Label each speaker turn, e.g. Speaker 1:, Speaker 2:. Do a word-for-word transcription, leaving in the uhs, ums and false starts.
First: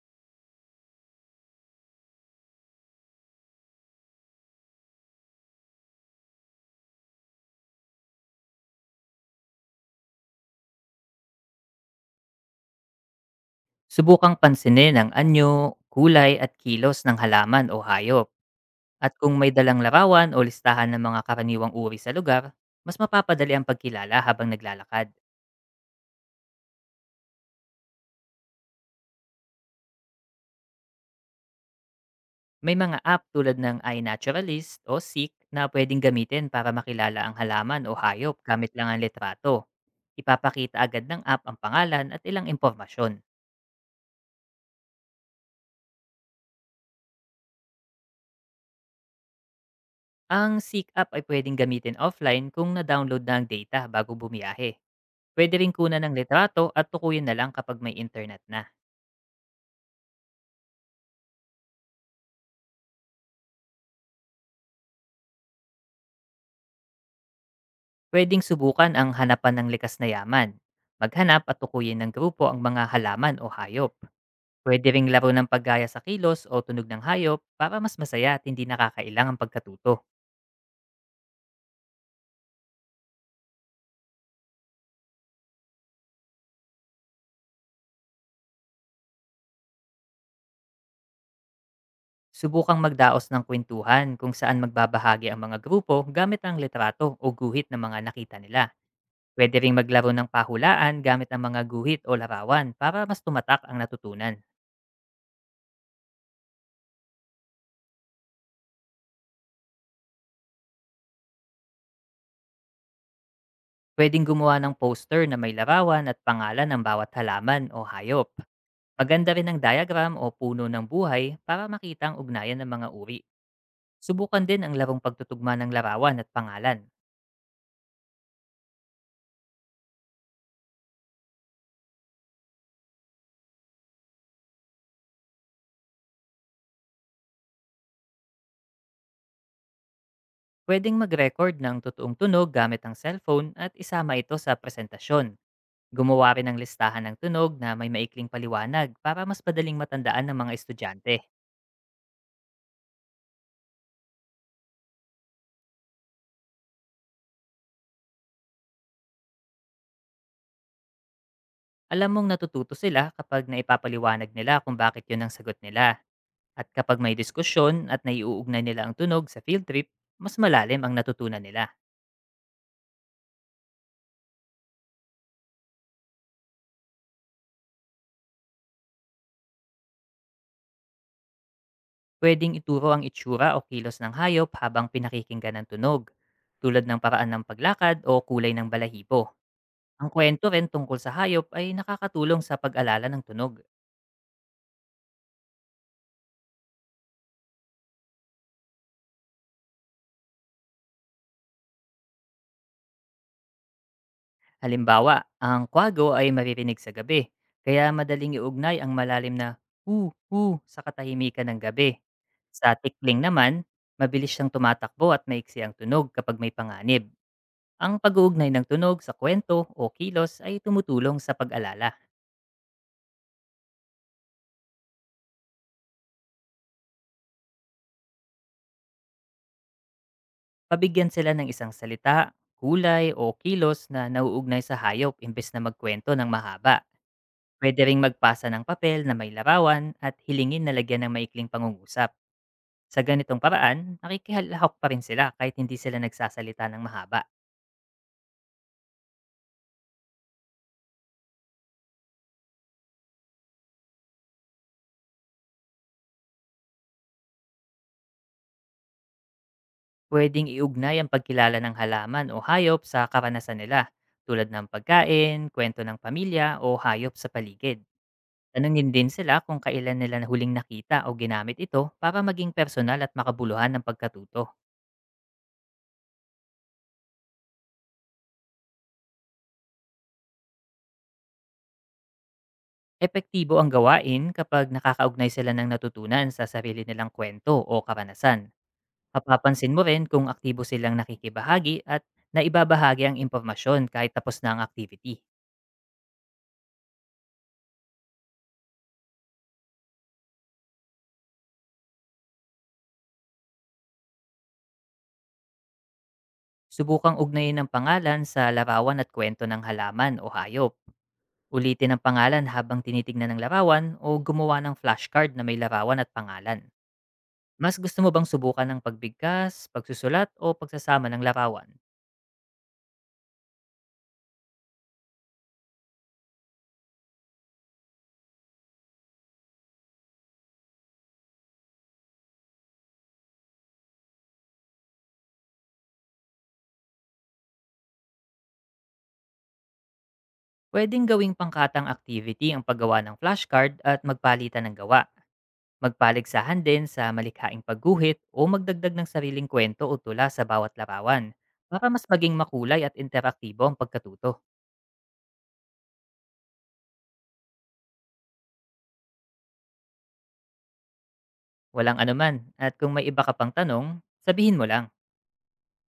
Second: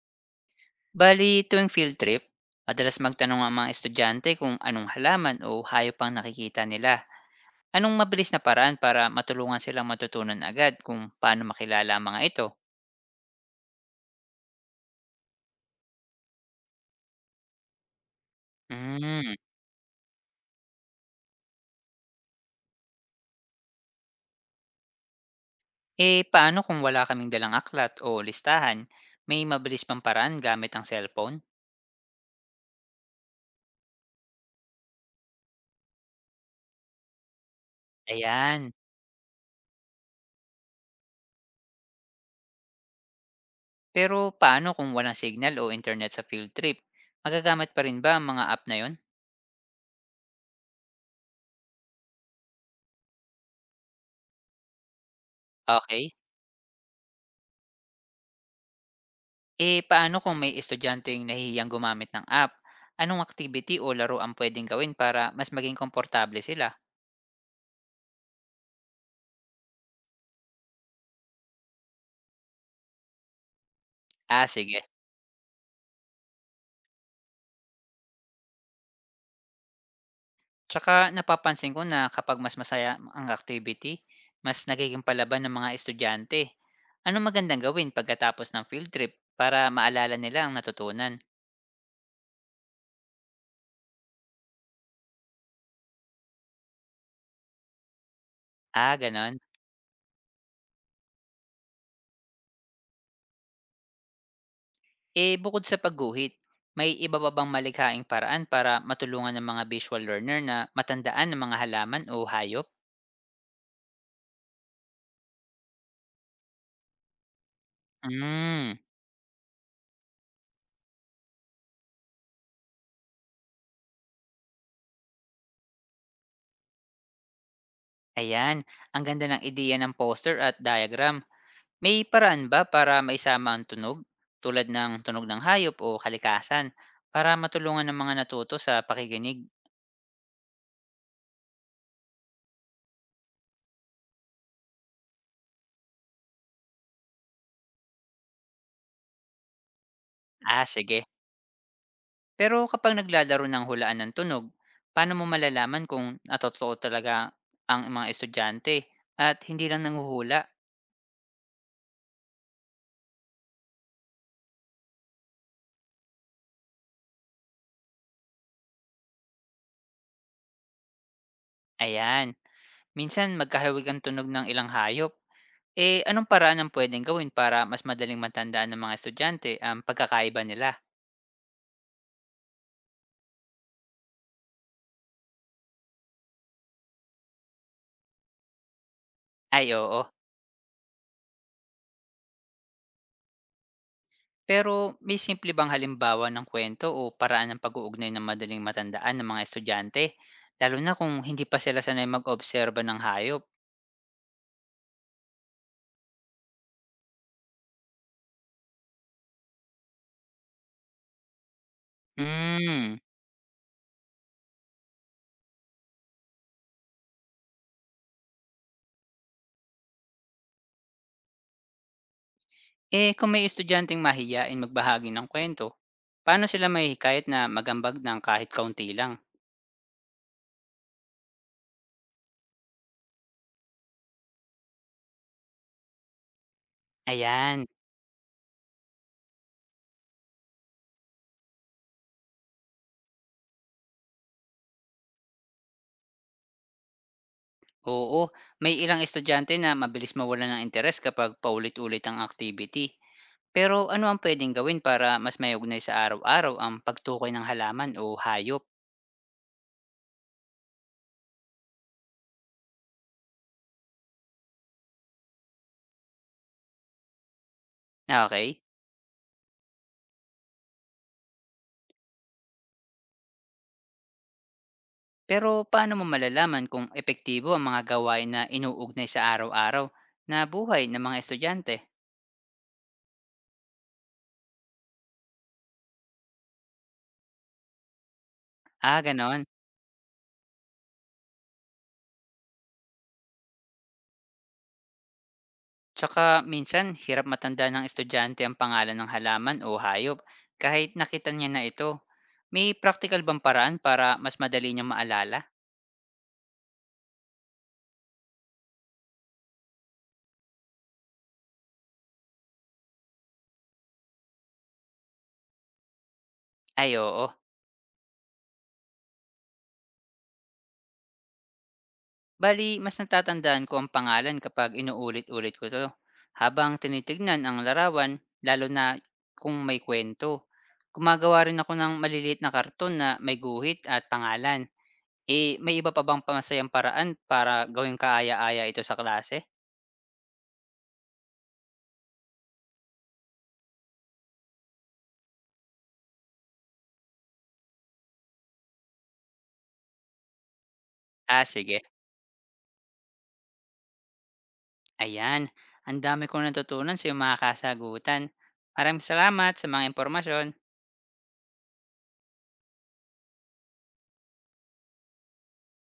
Speaker 1: Bali, tuwing field trip, madalas magtanong ang mga estudyante kung anong halaman o hayop ang nakikita nila. Anong mabilis na paraan para matulungan silang matutunan agad kung paano makilala ang mga ito?
Speaker 2: Subukang pansinin ang anyo, kulay at kilos ng halaman o hayop. At kung
Speaker 1: Hmm.
Speaker 2: may dalang larawan o listahan ng mga karaniwang uri sa lugar, mas mapapadali ang pagkilala habang naglalakad.
Speaker 1: Eh, paano kung wala kaming dalang aklat o listahan? May mabilis pang paraan gamit ang cellphone?
Speaker 2: May mga app tulad ng iNaturalist o Seek na pwedeng gamitin para makilala ang halaman o hayop
Speaker 1: Ayan.
Speaker 2: gamit lang ang litrato. Ipapakita agad ng app ang pangalan at ilang impormasyon.
Speaker 1: Pero paano kung walang signal o internet sa field trip? Magagamit pa rin ba ang mga app na yon?
Speaker 2: Ang Seek app ay pwedeng gamitin offline kung na-download na ang data bago bumiyahe. Puwede ring kunan
Speaker 1: Okay.
Speaker 2: ng litrato at tukuyin na lang kapag may internet na.
Speaker 1: Eh, paano kung may estudyanteng nahihiyang gumamit ng app? Anong activity o laro ang pwedeng gawin para mas maging komportable sila?
Speaker 2: Puwedeng subukan ang hanapan ng likas na yaman. Maghanap at tukuyin ng grupo ang mga halaman o hayop.
Speaker 1: Ah, sige.
Speaker 2: Pwede ring laro ng paggaya sa kilos o tunog ng hayop para mas masaya at hindi nakakailang ang pagkatuto.
Speaker 1: Tsaka napapansin ko na kapag mas masaya ang activity, mas nagiging palaban ng mga estudyante. Ano magandang gawin pagkatapos ng field trip para maalala nila ang natutunan?
Speaker 2: Subukang magdaos ng kwentuhan kung saan magbabahagi ang mga grupo gamit ang litrato o guhit ng mga nakita nila.
Speaker 1: Ah, ganon.
Speaker 2: Pwede ring maglaro ng pahulaan gamit ang mga guhit o larawan para mas tumatak ang natutunan.
Speaker 1: Eh, bukod sa pagguhit, may iba pa bang malikhaing paraan para matulungan ng mga visual learner na matandaan ng mga halaman o hayop?
Speaker 2: Pwedeng gumawa ng poster na may larawan at pangalan ng bawat halaman o hayop.
Speaker 1: Hmm,
Speaker 2: Maganda rin ang diagram o puno ng buhay para makita ang ugnayan ng mga uri. Subukan din ang larong pagtutugma ng larawan at pangalan.
Speaker 1: Ayan, ang ganda ng ideya ng poster at diagram. May paraan ba para maisama ang tunog tulad ng tunog ng hayop o kalikasan para matulungan ng mga natuto sa pakikinig?
Speaker 2: Pwedeng mag-record ng totoong tunog gamit ang cellphone at isama ito sa presentasyon. Gumawa rin ng listahan ng tunog na may maikling paliwanag para mas madaling matandaan ng mga
Speaker 1: Ah, sige.
Speaker 2: estudyante.
Speaker 1: Pero kapag naglalaro ng hulaan ng tunog, paano mo malalaman kung natotoo talaga ang mga estudyante at hindi lang nanguhula?
Speaker 2: Alam mong natututo sila kapag naipapaliwanag nila kung bakit yun ang sagot nila. At kapag may diskusyon at naiuugnay nila ang tunog sa field trip, mas malalim ang natutunan nila.
Speaker 1: Ayan, minsan magkahawig ang tunog ng ilang hayop. Eh, anong paraan ang pwedeng gawin para mas madaling matandaan ng mga estudyante ang pagkakaiba nila?
Speaker 2: Pwedeng ituro ang itsura o kilos ng hayop habang pinakikinggan ang tunog, tulad ng paraan ng paglakad o kulay ng balahibo.
Speaker 1: Ay, oo.
Speaker 2: Ang kwento rin tungkol sa hayop ay nakakatulong sa pag-alala ng tunog.
Speaker 1: Pero may simple bang halimbawa ng kwento o paraan ng pag-uugnay na madaling matandaan ng mga estudyante? Lalo na kung hindi pa sila sanay mag-obserba ng hayop.
Speaker 2: Halimbawa, ang kwago ay maririnig sa gabi, kaya madaling iugnay ang malalim na hu hu sa katahimikan ng gabi. Sa
Speaker 1: Hmm.
Speaker 2: tikling naman, mabilis siyang tumatakbo at maiksi ang tunog kapag may panganib. Ang pag-uugnay ng tunog sa kwento o kilos ay tumutulong sa pag-alala.
Speaker 1: Eh kung may estudyanteng mahiyain magbahagi ng kwento, paano sila mahihikayat na magambag ng kahit kaunti lang?
Speaker 2: Pabigyan sila ng isang salita, kulay o kilos na nauugnay sa hayop imbes na magkwento ng mahaba.
Speaker 1: Ayan.
Speaker 2: Pwede ring magpasa ng papel na may larawan at hilingin na lagyan ng maikling pangungusap. Sa ganitong paraan, nakikihalahok pa rin sila kahit hindi sila nagsasalita ng mahaba.
Speaker 1: Oo, may ilang estudyante na mabilis mawala ng interes kapag paulit-ulit ang activity. Pero ano ang pwedeng gawin para mas mayugnay sa araw-araw ang pagtukoy ng halaman o hayop?
Speaker 2: Pwedeng iugnay ang pagkilala ng halaman o hayop sa karanasan nila, tulad ng pagkain, kwento ng pamilya o hayop sa paligid.
Speaker 1: Okay?
Speaker 2: Tanungin din sila kung kailan nila huling nakita o ginamit ito para maging personal at makabuluhan ng pagkatuto.
Speaker 1: Pero paano mo malalaman kung epektibo ang mga gawain na inuugnay sa araw-araw na buhay ng mga estudyante?
Speaker 2: Epektibo ang gawain kapag nakakaugnay sila ng natutunan sa sarili nilang kwento o karanasan.
Speaker 1: Ah, ganoon.
Speaker 2: Mapapansin mo rin kung aktibo silang nakikibahagi at naibabahagi ang impormasyon kahit tapos na ang activity.
Speaker 1: Tsaka minsan, hirap matanda ng estudyante ang pangalan ng halaman o hayop kahit nakita niya na ito. May practical bang paraan para mas madali niyang maalala?
Speaker 2: Subukang ugnayin ang pangalan sa larawan at kwento ng halaman o hayop. Ulitin ang pangalan habang tinitignan ng larawan o gumawa ng flashcard na may larawan at pangalan.
Speaker 1: Ay, oo.
Speaker 2: Mas gusto mo bang subukan ng pagbigkas, pagsusulat o pagsasama ng larawan?
Speaker 1: Bali mas natatandaan ko ang pangalan kapag inuulit-ulit ko 'to, habang tinitignan ang larawan, lalo na kung may kwento. Gumagawa rin ako ng maliliit na karton na may guhit at pangalan. Eh, may iba pa bang pa masayang paraan para gawing kaaya-aya ito sa klase?
Speaker 2: Pwedeng gawing pangkatang activity ang paggawa ng flashcard at magpalitan ng gawa. Magpaligsahan din sa malikhaing pagguhit o magdagdag ng sariling kwento o tula sa bawat larawan
Speaker 1: Ah, sige.
Speaker 2: para mas maging makulay at interaktibo ang pagkatuto.
Speaker 1: Ayan, ang dami kong natutunan sa iyong mga kasagutan. Maraming salamat sa mga impormasyon.
Speaker 2: Walang anuman at kung may iba ka pang tanong, sabihin mo lang.